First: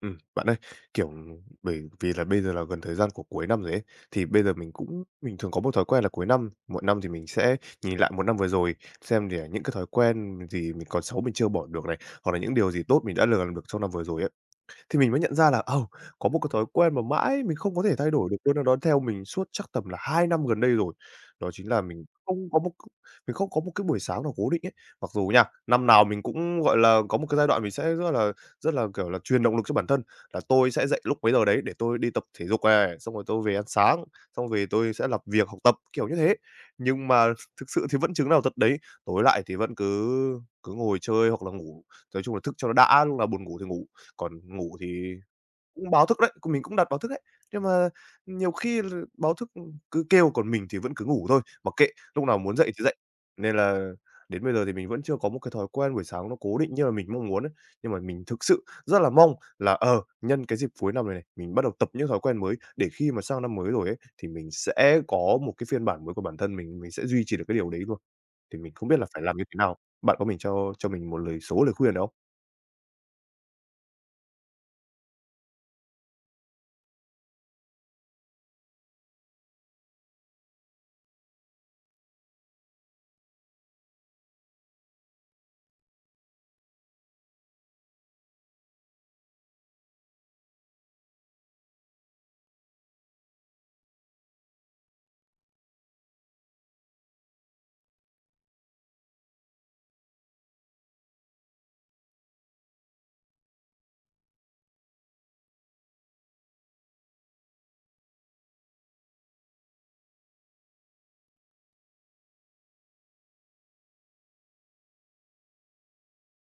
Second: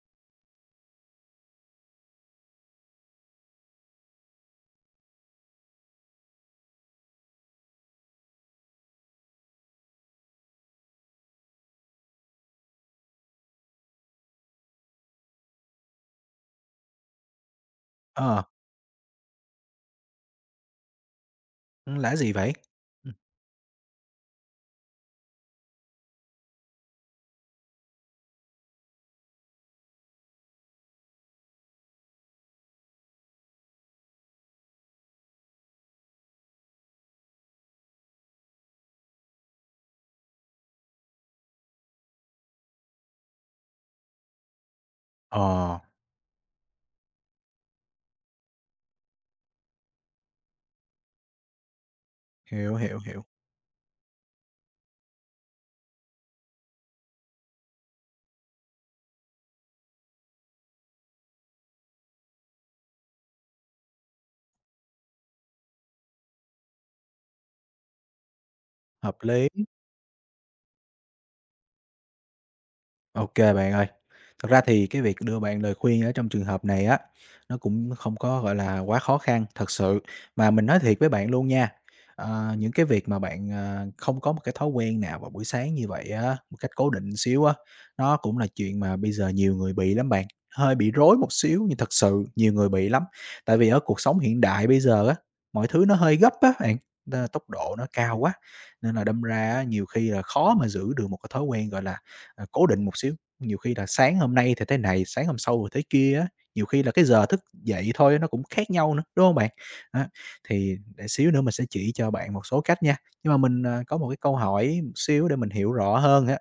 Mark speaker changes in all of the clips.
Speaker 1: Bạn ơi, kiểu, bởi vì là bây giờ là gần thời gian của cuối năm rồi ấy, thì bây giờ mình thường có một thói quen là cuối năm, mỗi năm thì mình sẽ nhìn lại một năm vừa rồi, xem để những cái thói quen gì mình còn xấu mình chưa bỏ được này, hoặc là những điều gì tốt mình đã lừa làm được trong năm vừa rồi ấy thì mình mới nhận ra là, ồ, có một cái thói quen mà mãi mình không có thể thay đổi được
Speaker 2: Ờ,
Speaker 1: luôn, nó theo mình suốt chắc tầm là 2 năm gần đây rồi. Đó chính là mình
Speaker 2: lạ gì
Speaker 1: không
Speaker 2: vậy?
Speaker 1: có một
Speaker 2: Ừm,
Speaker 1: mình không có một cái buổi sáng nào cố định ấy. Mặc dù nha, năm nào mình cũng, gọi là, có một cái giai đoạn mình sẽ rất là truyền động lực cho bản thân, là tôi sẽ dậy lúc mấy giờ đấy để tôi đi tập thể dục này, xong rồi tôi về ăn sáng, xong về tôi sẽ làm việc, học tập, kiểu như thế. Nhưng mà thực sự thì vẫn chứng nào tật đấy, tối lại thì vẫn cứ cứ ngồi chơi hoặc là ngủ, nói chung là thức cho nó đã, lúc nào buồn ngủ thì ngủ. Còn ngủ thì
Speaker 2: ờ,
Speaker 1: cũng báo thức đấy, cũng mình cũng đặt báo thức đấy, nhưng mà nhiều khi là báo thức, ừ, cứ kêu còn mình thì vẫn cứ ngủ thôi, mặc kệ, lúc nào muốn dậy
Speaker 2: hiểu,
Speaker 1: thì dậy.
Speaker 2: hiểu, hiểu,
Speaker 1: Nên là đến bây giờ thì mình vẫn chưa có một cái thói quen buổi sáng nó cố định như là mình mong muốn ấy, nhưng mà mình thực sự rất là mong là, nhân cái dịp cuối năm này này, mình bắt đầu tập những thói quen mới để khi mà sang năm mới rồi ấy, thì mình sẽ có một cái phiên bản mới của bản thân mình sẽ duy trì được cái điều đấy luôn. Thì mình không biết là
Speaker 2: hợp
Speaker 1: phải làm như
Speaker 2: lý.
Speaker 1: thế nào? Bạn có mình cho mình một lời khuyên được không?
Speaker 2: OK bạn ơi. Thật ra thì cái việc đưa bạn lời khuyên ở trong trường hợp này á, nó cũng không có, gọi là, quá khó khăn thật sự. Mà mình nói thiệt với bạn luôn nha, những cái việc mà bạn, không có một cái thói quen nào vào buổi sáng như vậy á, một cách cố định xíu á, nó cũng là chuyện mà bây giờ nhiều người bị lắm bạn, hơi bị rối một xíu nhưng thật sự nhiều người bị lắm. Tại vì ở cuộc sống hiện đại bây giờ á, mọi thứ nó hơi gấp á bạn, tốc độ nó cao quá, nên là đâm ra á, nhiều khi là khó mà giữ được một cái thói quen, gọi là, cố định một xíu. Nhiều khi là sáng hôm nay thì thế này, sáng hôm sau thì thế kia á, nhiều khi là cái giờ thức dậy thôi nó cũng khác nhau nữa, đúng không bạn? Á, thì để xíu nữa mình sẽ chỉ cho bạn một số cách nha. Nhưng mà mình, có một cái câu hỏi một xíu để mình hiểu rõ hơn á.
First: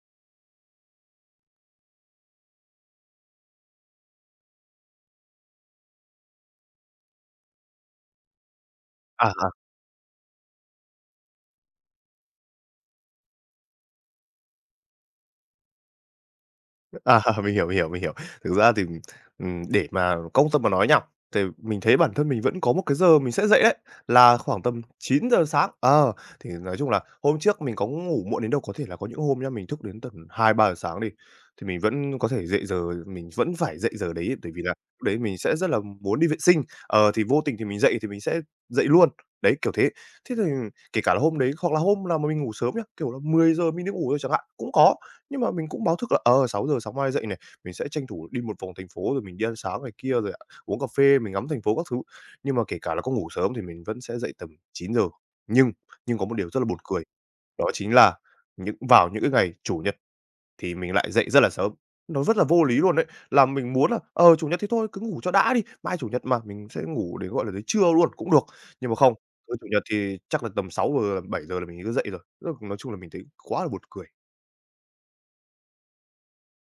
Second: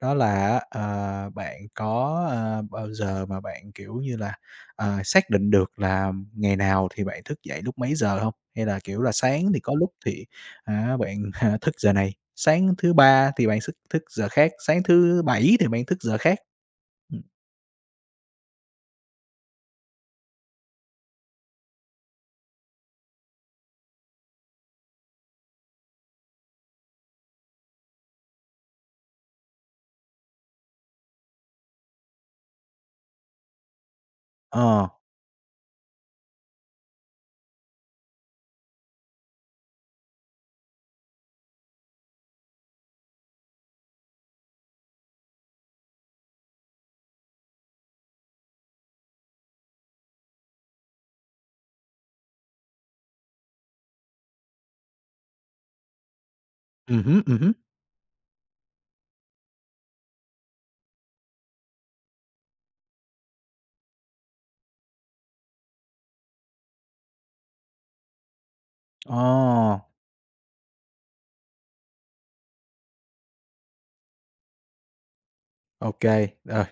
Speaker 2: Đó là bạn có, bao giờ mà bạn, kiểu như là, xác định được là ngày nào thì bạn thức dậy lúc mấy giờ không? Hay là, kiểu là,
Speaker 1: À. à.
Speaker 2: sáng thì có lúc thì á bạn, thức giờ này, sáng thứ Ba thì bạn thức thức giờ khác, sáng thứ Bảy thì bạn thức giờ khác?
Speaker 1: À,
Speaker 2: Ừm.
Speaker 1: mình hiểu, mình hiểu, mình hiểu. Thực ra thì, để mà công tâm mà nói nha, thì mình thấy bản thân mình vẫn có một cái giờ mình sẽ dậy đấy, là khoảng tầm 9 giờ sáng. Thì nói chung là hôm trước mình có ngủ muộn đến đâu, có thể là có những hôm nhá, mình thức đến tầm 2, 3 giờ sáng đi, thì mình vẫn có thể dậy giờ, mình vẫn phải dậy giờ đấy, bởi vì là
Speaker 2: Ờ,
Speaker 1: lúc đấy mình sẽ rất là muốn đi vệ sinh, thì vô tình thì mình dậy thì mình sẽ dậy luôn. Đấy, kiểu thế. Thế thì kể cả là hôm đấy hoặc là hôm nào mà mình ngủ sớm nhá, kiểu là 10 giờ mình đi ngủ rồi chẳng hạn, cũng có. Nhưng mà mình cũng báo thức là, 6 giờ sáng mai dậy này, mình sẽ tranh thủ đi một vòng thành phố rồi mình đi ăn sáng này kia, rồi uống cà phê, mình ngắm thành phố các thứ. Nhưng mà kể cả là có ngủ sớm thì mình vẫn sẽ dậy tầm 9 giờ. Nhưng nhưng có một điều rất là buồn cười,
Speaker 2: hứm, hứm.
Speaker 1: đó chính là vào những cái ngày Chủ nhật thì mình lại dậy rất là sớm. Nó rất là vô lý luôn đấy, là mình muốn là, Chủ nhật thì thôi cứ ngủ cho đã đi, mai Chủ nhật mà, mình sẽ ngủ đến, gọi là, đến trưa luôn cũng được. Nhưng mà không, tới Chủ
Speaker 2: Ờ.
Speaker 1: nhật thì chắc là tầm 6 giờ 7 giờ là mình cứ dậy rồi. Nói chung là mình thấy quá là buồn cười.
Speaker 2: OK, rồi,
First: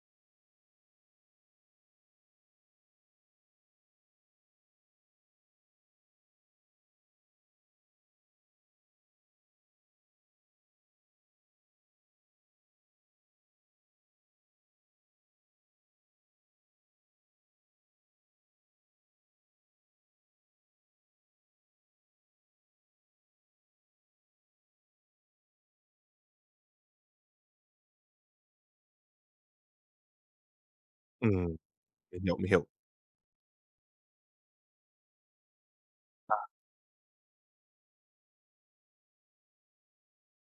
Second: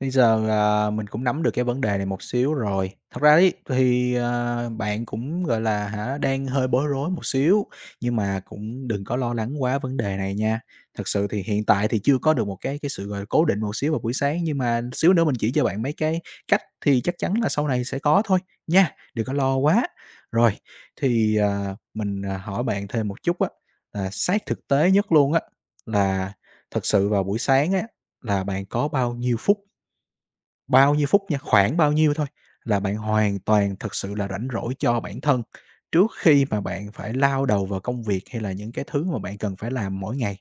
Speaker 2: bây giờ, mình cũng nắm được cái vấn đề này một xíu rồi. Thật ra ấy, thì, bạn cũng, gọi là, hả, đang hơi bối rối một xíu, nhưng mà cũng đừng có lo lắng quá vấn đề này nha. Thật sự thì hiện tại thì chưa có được một cái sự, gọi là, cố định một xíu vào buổi sáng, nhưng mà xíu nữa mình chỉ cho bạn mấy cái cách thì chắc chắn là sau này sẽ có thôi, nha, đừng có lo quá. Rồi, thì, mình, hỏi bạn thêm một chút á, là sát thực tế nhất luôn á, là thật sự vào buổi sáng á là bạn có bao nhiêu phút nha,
Speaker 1: Ừm,
Speaker 2: khoảng bao nhiêu
Speaker 1: mình
Speaker 2: thôi
Speaker 1: hiểu, mình hiểu.
Speaker 2: là bạn hoàn toàn thực sự là rảnh rỗi cho bản thân, trước khi mà bạn phải lao đầu vào công việc hay là những cái thứ mà bạn cần phải làm mỗi ngày.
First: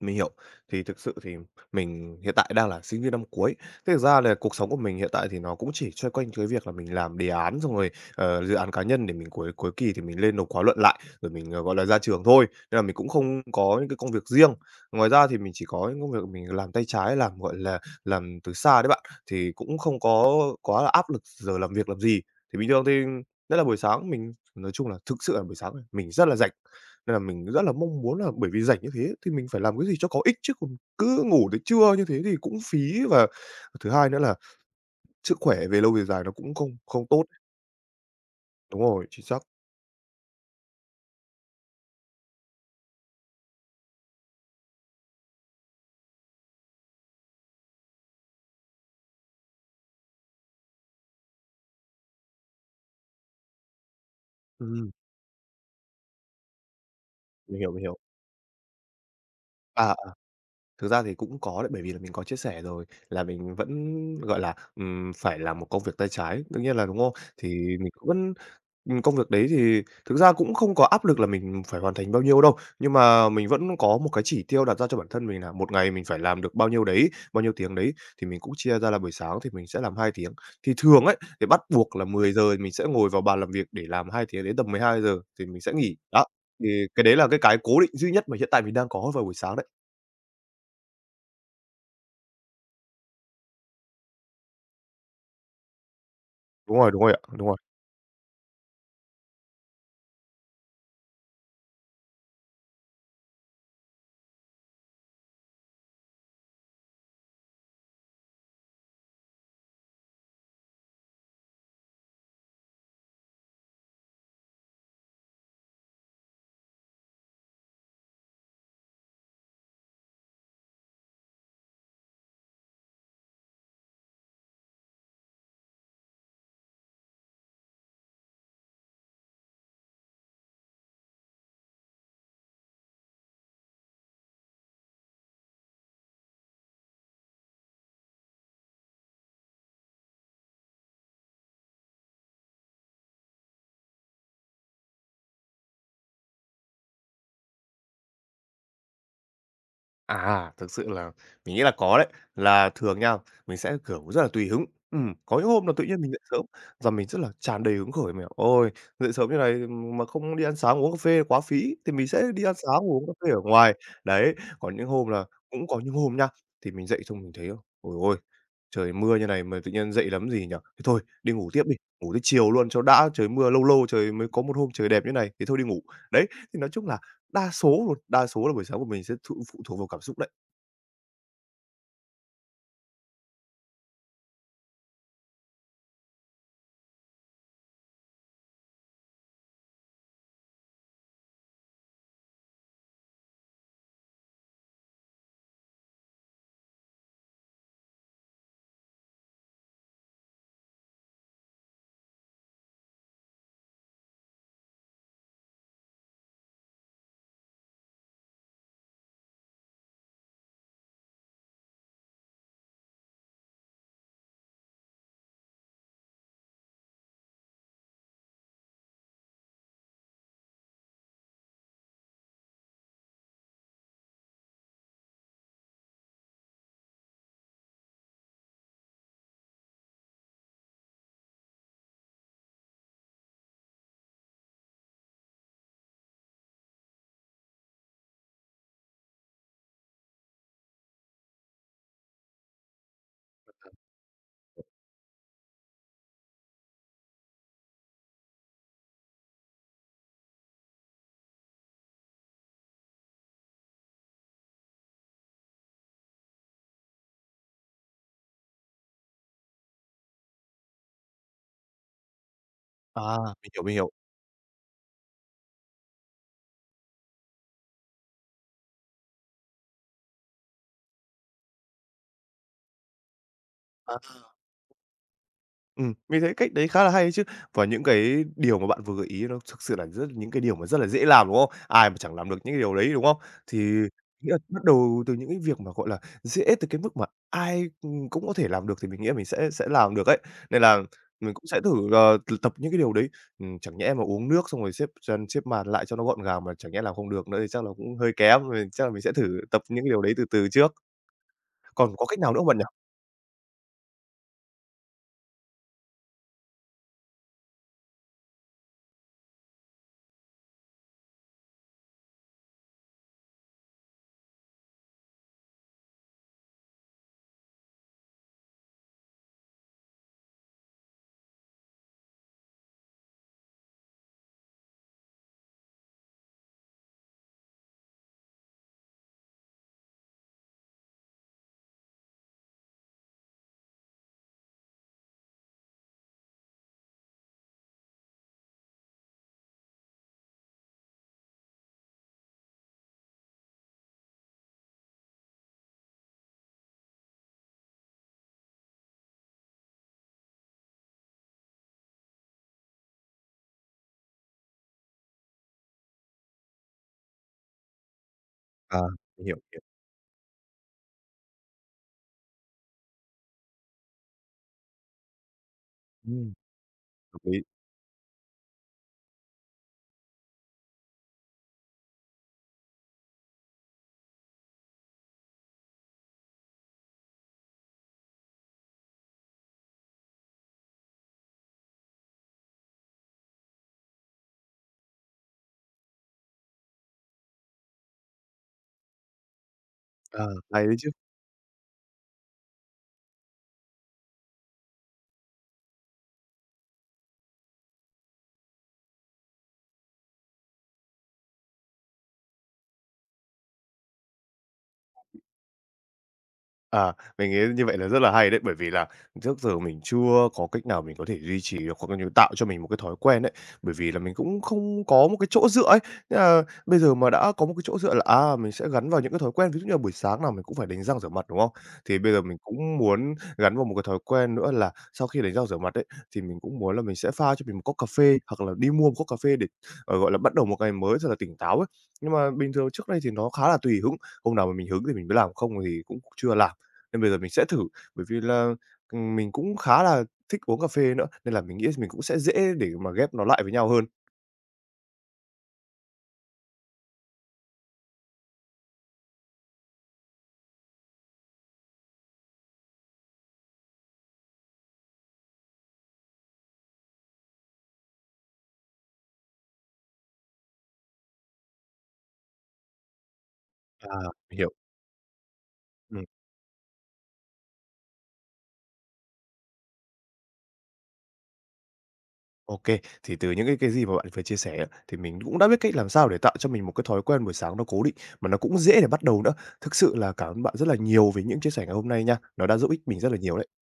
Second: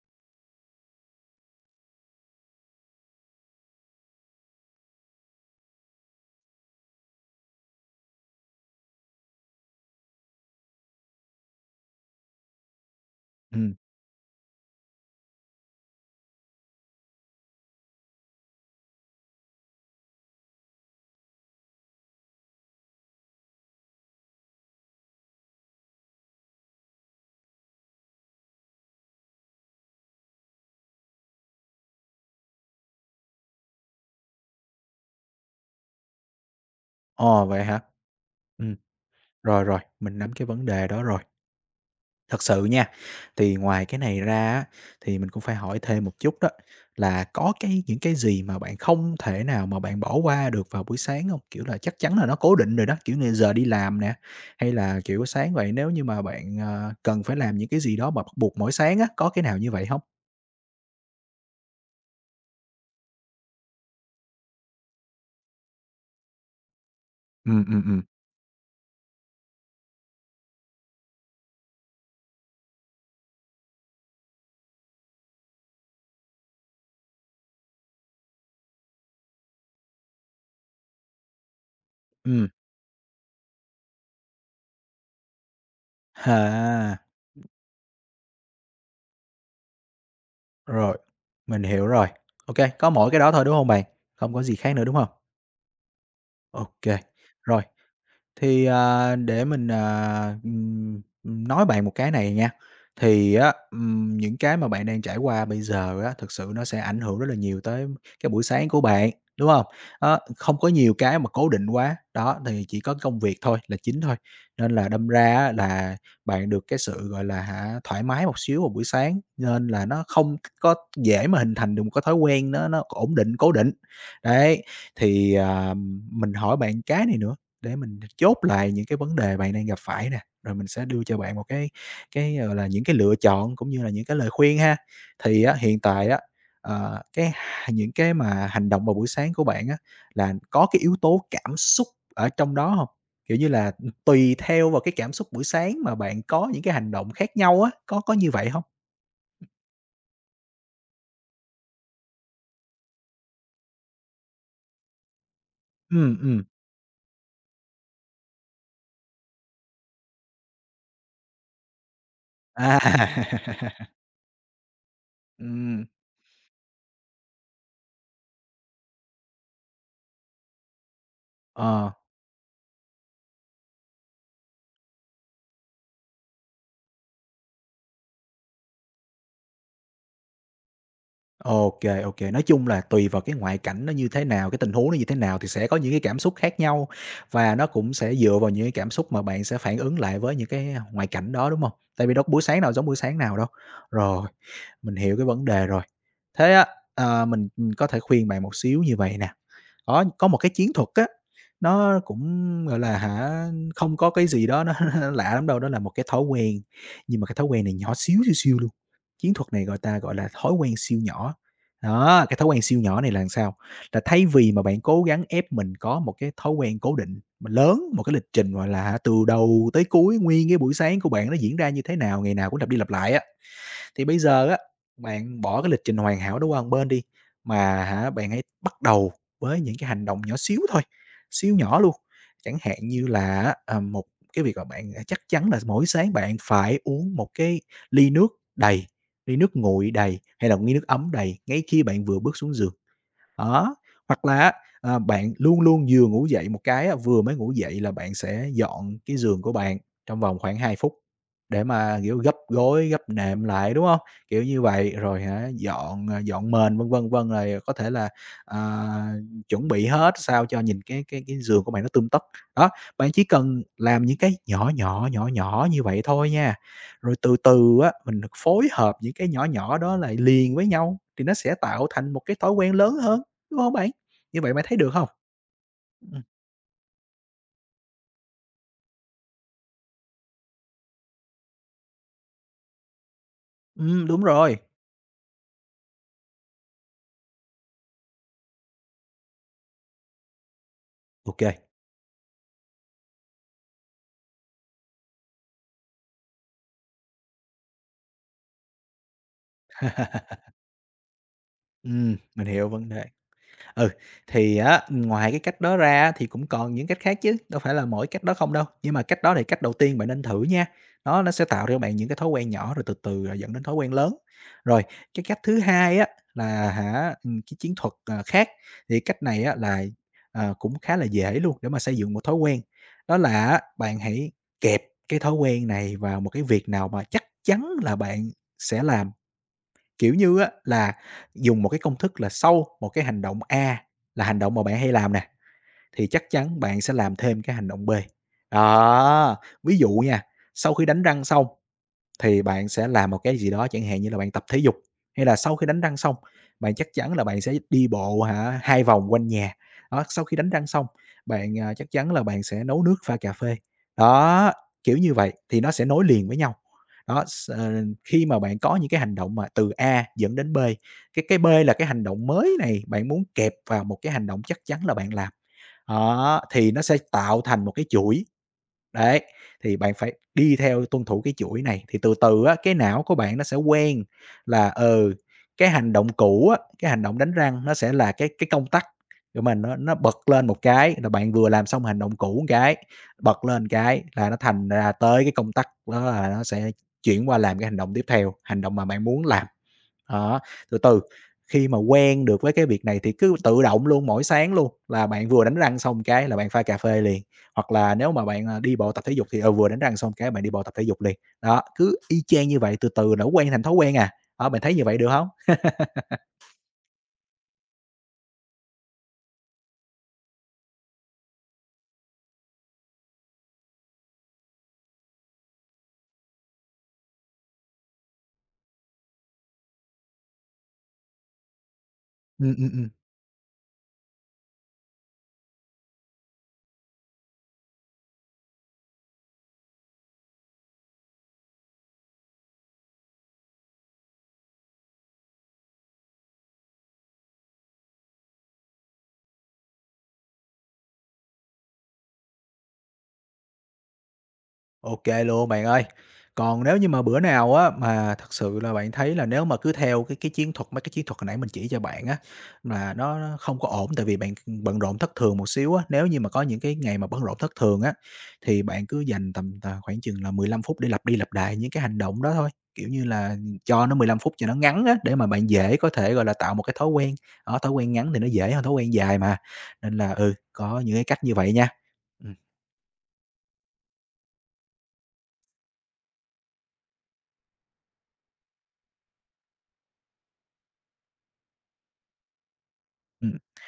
Speaker 1: Mình hiểu. Thì thực sự thì mình hiện tại đang là sinh viên năm cuối. Thế thực ra là cuộc sống của mình hiện tại thì nó cũng chỉ xoay quanh cái việc là mình làm đề án xong rồi, dự án cá nhân để mình cuối cuối kỳ thì mình lên nộp khóa luận lại, rồi mình, gọi là, ra trường thôi, nên là mình cũng không
Speaker 2: Ừm,
Speaker 1: có những cái công việc riêng. Ngoài ra thì mình chỉ có những công việc mình làm tay trái, làm, gọi là, làm từ xa đấy bạn, thì cũng không có quá là áp lực giờ làm việc làm gì. Thì bình thường thì rất là buổi sáng mình nói chung là thực sự là buổi sáng mình rất là rảnh. Nên là mình rất là mong muốn là bởi vì rảnh như thế thì mình phải làm cái gì cho có ích chứ còn cứ ngủ tới trưa như thế thì cũng phí. Và thứ hai nữa là sức khỏe về lâu về dài nó cũng không không tốt.
Speaker 2: ồ, vậy hả? Ừm,
Speaker 1: Đúng rồi, chính xác.
Speaker 2: rồi, rồi, mình nắm cái vấn đề đó rồi. Thật sự nha, thì ngoài cái này ra á, thì mình cũng phải hỏi thêm một chút đó là có cái những cái gì mà bạn không thể nào mà bạn bỏ qua được vào buổi sáng hông? Kiểu là, chắc chắn là nó cố định rồi đó, kiểu như, giờ đi làm nè, hay
Speaker 1: Ừm,
Speaker 2: là, kiểu, sáng vậy nếu như mà bạn, cần phải
Speaker 1: mình
Speaker 2: làm những
Speaker 1: hiểu,
Speaker 2: cái
Speaker 1: mình
Speaker 2: gì
Speaker 1: hiểu.
Speaker 2: đó mà bắt buộc mỗi sáng á, có cái nào như vậy
Speaker 1: À.
Speaker 2: hông?
Speaker 1: Thực ra thì cũng có đấy, bởi vì là mình có chia sẻ rồi là mình vẫn, gọi là, phải làm một công việc tay trái, đương nhiên là đúng không? Thì
Speaker 2: Ừm, ừm,
Speaker 1: mình
Speaker 2: ừm,
Speaker 1: cũng vẫn công việc đấy thì thực ra cũng không có áp lực là mình phải hoàn thành bao nhiêu đâu, nhưng mà mình vẫn có một cái chỉ tiêu đặt ra cho bản thân mình là một ngày mình phải làm được bao nhiêu đấy, bao nhiêu tiếng đấy, thì mình cũng chia ra là buổi sáng thì mình sẽ làm 2 tiếng. Thì thường ấy, thì bắt buộc là 10 giờ
Speaker 2: ừm,
Speaker 1: mình sẽ ngồi vào bàn làm việc để làm 2 tiếng đến tầm 12 giờ thì mình sẽ nghỉ. Đó, thì
Speaker 2: à,
Speaker 1: cái đấy là cái cố định duy nhất mà hiện tại mình đang có vào buổi sáng đấy.
Speaker 2: rồi, mình hiểu rồi. Ô kê, có mỗi cái đó thôi, đúng hông bạn? Không có gì khác nữa, đúng hông? Ô kê,
Speaker 1: Đúng rồi ạ, đúng rồi.
Speaker 2: rồi. Thì, để mình, nói bạn một cái này nha, thì á, những cái mà bạn đang trải qua bây giờ á, thực sự nó sẽ ảnh hưởng rất là nhiều tới cái buổi sáng của bạn, đúng không? Đó, không có nhiều cái mà cố định quá, đó, thì chỉ có công việc thôi là chính thôi, nên là đâm ra á là bạn được cái sự, gọi là, hả, thoải mái một xíu vào buổi sáng, nên là nó không có dễ mà hình thành được một cái thói quen nó ổn định, cố định. Đấy, thì, mình hỏi bạn cái này nữa để mình chốt lại những cái vấn đề bạn đang gặp phải nè, rồi mình sẽ đưa cho bạn một cái, gọi là, những cái lựa chọn cũng như là những cái lời khuyên ha. Thì á, hiện tại á, ờ, cái h những cái mà hành động vào buổi sáng của bạn á, là có cái yếu tố cảm xúc ở trong đó không? Kiểu như là, ừ, tùy theo vào cái cảm xúc buổi sáng mà bạn có những cái hành động khác nhau á, có như vậy không?
Speaker 1: À, thực sự là mình nghĩ là có đấy, là thường nha, mình sẽ, kiểu, rất là tùy hứng. Có những hôm là tự nhiên mình dậy
Speaker 2: Ừm,
Speaker 1: sớm,
Speaker 2: ừm,
Speaker 1: giờ mình rất là tràn đầy hứng khởi, mình bảo: "Ôi, dậy sớm như này mà không đi ăn sáng uống cà phê quá phí." Thì mình sẽ đi ăn
Speaker 2: à.
Speaker 1: sáng uống cà phê ở ngoài. Đấy, còn những hôm là cũng có
Speaker 2: Ừm,
Speaker 1: những hôm nha, thì mình dậy xong mình thấy, ôi ôi, trời mưa như này mà tự nhiên dậy lắm gì nhỉ? Thế thôi, đi ngủ tiếp đi,
Speaker 2: ờ.
Speaker 1: ngủ tới chiều luôn cho đã, trời mưa lâu lâu trời mới có một hôm trời đẹp như này, thế thôi đi ngủ. Đấy, thì nói chung là đa số luôn, đa số là buổi sáng của mình sẽ phụ thuộc vào cảm xúc đấy.
Speaker 2: OK. OK. Nói chung là tùy vào cái ngoại cảnh nó như thế nào, cái tình huống nó như thế nào thì sẽ có những cái cảm xúc khác nhau và nó cũng sẽ dựa vào những cái cảm xúc mà bạn sẽ phản ứng lại với những cái ngoại cảnh đó, đúng không? Tại vì đâu có buổi sáng nào giống buổi sáng nào đâu. Rồi, mình hiểu cái vấn đề rồi. Thế á, mình, có thể khuyên bạn một xíu như vậy nè. Có một cái chiến thuật á, nó cũng, gọi là, hả, không có cái gì đó nó lạ lắm đâu, đó là một cái thói quen, nhưng mà cái thói quen này nhỏ xíu, xíu xiu luôn. Chiến thuật này ta gọi là thói quen siêu nhỏ. Đó, cái thói quen siêu nhỏ này là làm sao? Là thay vì mà bạn cố gắng ép mình có một cái thói quen cố định mà lớn, một cái lịch trình, gọi là, hả, từ đầu tới cuối nguyên cái buổi sáng của bạn nó diễn ra như thế nào, ngày nào cũng lặp đi lặp lại á thì bây giờ á, bạn bỏ cái lịch trình hoàn hảo đó qua một bên đi, mà hả, bạn hãy bắt đầu với những cái hành động nhỏ xíu thôi, siêu nhỏ luôn. Chẳng hạn như là á, một cái việc mà bạn chắc chắn là mỗi sáng bạn phải uống một cái ly nước đầy, ly nước nguội đầy hay là một ly nước ấm đầy ngay khi bạn vừa bước xuống giường. Đó, hoặc là á, bạn luôn luôn vừa ngủ dậy một cái á, vừa mới ngủ dậy là bạn sẽ dọn cái giường của bạn trong vòng khoảng 2 phút để mà, kiểu, gấp gối, gấp nệm lại, đúng không? Kiểu như vậy, rồi hả, dọn, dọn mền, vân vân, vân, rồi có thể là, ờ, chuẩn bị hết sao cho nhìn cái giường của bạn nó tươm tất. Đó,
Speaker 1: À.
Speaker 2: bạn chỉ
Speaker 1: Mình hiểu,
Speaker 2: cần
Speaker 1: mình hiểu.
Speaker 2: làm những cái nhỏ nhỏ, nhỏ nhỏ như vậy thôi nha, rồi từ từ á, mình phối hợp những cái nhỏ nhỏ đó lại liền với nhau thì nó sẽ tạo thành một cái thói quen lớn hơn. Đúng không bạn? Như vậy bạn thấy được không?
Speaker 1: Mình
Speaker 2: Ừm,
Speaker 1: thấy cách đấy khá là hay đấy chứ. Và những cái điều mà bạn vừa gợi ý nó thực sự là rất những cái điều mà rất là dễ làm, đúng không? Ai mà chẳng làm được những cái điều đấy, đúng không? Thì
Speaker 2: đúng
Speaker 1: nghĩa là
Speaker 2: rồi.
Speaker 1: bắt đầu từ những cái việc mà, gọi là, dễ tới cái mức mà ai, cũng có thể làm được thì mình nghĩ là mình sẽ làm được ấy. Nên là mình
Speaker 2: Ok
Speaker 1: cũng
Speaker 2: kê,
Speaker 1: sẽ thử, ờ, t tập những cái điều đấy. Chẳng nhẽ mà uống nước xong rồi xếp chân xếp màn lại cho nó gọn gàng mà chẳng nhẽ làm không được nữa thì chắc là cũng hơi kém, mình chắc là mình sẽ thử tập những cái điều đấy từ từ trước. Còn có cách nào nữa không
Speaker 2: mình
Speaker 1: bạn nhỉ?
Speaker 2: hiểu vấn đề. Ừ, thì á, ngoài cái cách đó ra á, thì cũng còn những cách khác chứ, đâu phải là mỗi cách đó không đâu. Nhưng mà cách đó thì cách đầu tiên bạn nên thử nha, nó sẽ tạo ra cho bạn những cái thói quen nhỏ rồi từ từ, dẫn đến thói quen lớn. Rồi, cái cách thứ hai á, là hả, cái chiến thuật, khác, thì cách này á là, cũng khá là dễ luôn để mà xây dựng một thói quen. Đó là á, bạn hãy kẹp cái thói quen này vào một cái việc nào mà chắc chắn là bạn sẽ làm. Kiểu như á là dùng một cái công thức là sau một cái hành động A là hành động mà bạn hay làm nè, thì chắc chắn bạn sẽ làm thêm cái hành động B. Đó, ví dụ nha, sau khi đánh răng xong thì bạn sẽ làm một cái gì đó, chẳng hạn như là bạn tập thể dục, hay là sau khi đánh răng xong, bạn chắc chắn là bạn sẽ đi bộ hả 2 vòng quanh nhà. Đó, sau khi đánh răng xong, bạn, chắc chắn là bạn sẽ nấu nước pha cà phê. Đó, kiểu như vậy, thì nó sẽ nối liền với nhau. Đó, khi mà bạn có
Speaker 1: À,
Speaker 2: những cái hành
Speaker 1: mình
Speaker 2: động
Speaker 1: hiểu,
Speaker 2: mà
Speaker 1: hiểu.
Speaker 2: từ A dẫn đến B, cái B là cái hành động mới này, bạn muốn kẹp vào một cái hành động chắc chắn là bạn làm.
Speaker 1: Ừm,
Speaker 2: Đó, thì nó sẽ
Speaker 1: Hợp lý.
Speaker 2: tạo thành một cái chuỗi. Đấy, thì bạn phải đi theo tuân thủ cái chuỗi này, thì từ từ á, cái não của bạn nó sẽ quen là, ừ, cái hành động cũ á, cái hành động đánh răng nó sẽ là cái công tắc của mình nó bật lên một cái là bạn vừa làm xong hành động cũ một cái, bật lên cái là nó thành ra tới cái công tắc đó là nó sẽ chuyển qua làm cái hành động tiếp theo, hành động mà bạn muốn làm.
Speaker 1: À,
Speaker 2: Đó,
Speaker 1: hay đấy
Speaker 2: từ
Speaker 1: chứ.
Speaker 2: từ, khi mà quen được với cái việc này thì cứ tự động luôn, mỗi sáng luôn là bạn vừa đánh răng xong cái là bạn pha cà phê liền, hoặc là nếu mà bạn, đi bộ tập thể dục thì, ừ, vừa đánh răng xong cái bạn đi bộ tập thể dục liền. Đó, cứ y chang như vậy, từ từ là nó quen thành thói quen à. Đó, bạn thấy như vậy được không?
Speaker 1: À, mình nghĩ như vậy là rất là hay đấy, bởi vì là trước giờ mình chưa có cách nào mình có thể duy trì hoặc là như tạo cho mình một cái thói quen đấy bởi vì là mình cũng không có một cái chỗ dựa ấy. Nên là bây giờ mà đã có một cái chỗ dựa là, mình sẽ gắn vào những cái thói quen, ví dụ như là buổi sáng nào mình cũng phải đánh răng rửa mặt, đúng không? Thì bây giờ mình
Speaker 2: Ừm, ừm,
Speaker 1: cũng
Speaker 2: ừm.
Speaker 1: muốn gắn vào một cái thói quen nữa là sau khi đánh răng rửa mặt ấy, thì mình cũng muốn là mình sẽ pha cho mình một cốc cà phê hoặc là đi mua một cốc cà phê để, gọi là, bắt đầu một ngày mới thật là tỉnh táo ấy. Nhưng mà bình thường trước đây thì nó khá là tùy hứng, hôm nào mà mình hứng thì mình mới làm, không thì cũng chưa làm. Nên bây giờ mình sẽ thử, bởi vì là, mình cũng khá là thích uống cà phê nữa, nên là mình nghĩ mình cũng sẽ dễ để mà ghép nó lại với nhau hơn.
Speaker 2: OK luôn bạn ơi. Còn nếu như mà bữa nào á, mà thật sự là bạn thấy là nếu mà cứ theo cái chiến thuật, mấy cái chiến thuật hồi nãy mình chỉ cho bạn á, là nó không có ổn, tại vì bạn, bận rộn thất thường một xíu á. Nếu như mà có những cái ngày mà bận rộn thất thường á, thì bạn cứ dành tầm khoảng chừng là 15 phút để lặp đi lặp lại những cái hành động đó thôi, kiểu như là, cho
Speaker 1: À,
Speaker 2: nó 15 phút
Speaker 1: mình
Speaker 2: cho
Speaker 1: hiểu.
Speaker 2: nó ngắn á, để mà bạn dễ có
Speaker 1: Ừm,
Speaker 2: thể, gọi là, tạo một cái thói quen. Đó, thói quen ngắn thì nó dễ hơn thói quen dài mà, nên là, ừ, có những cái cách như vậy nha. Ừm,
Speaker 1: ô Thì từ những cái gì mà bạn vừa chia sẻ á, thì mình cũng đã biết cách làm sao để tạo cho mình một cái thói quen buổi sáng nó cố định, mà nó cũng dễ để bắt đầu nữa. Thực sự là cảm ơn bạn rất là nhiều về những chia sẻ ngày hôm nay nha, nó đã giúp ích mình rất là nhiều đấy.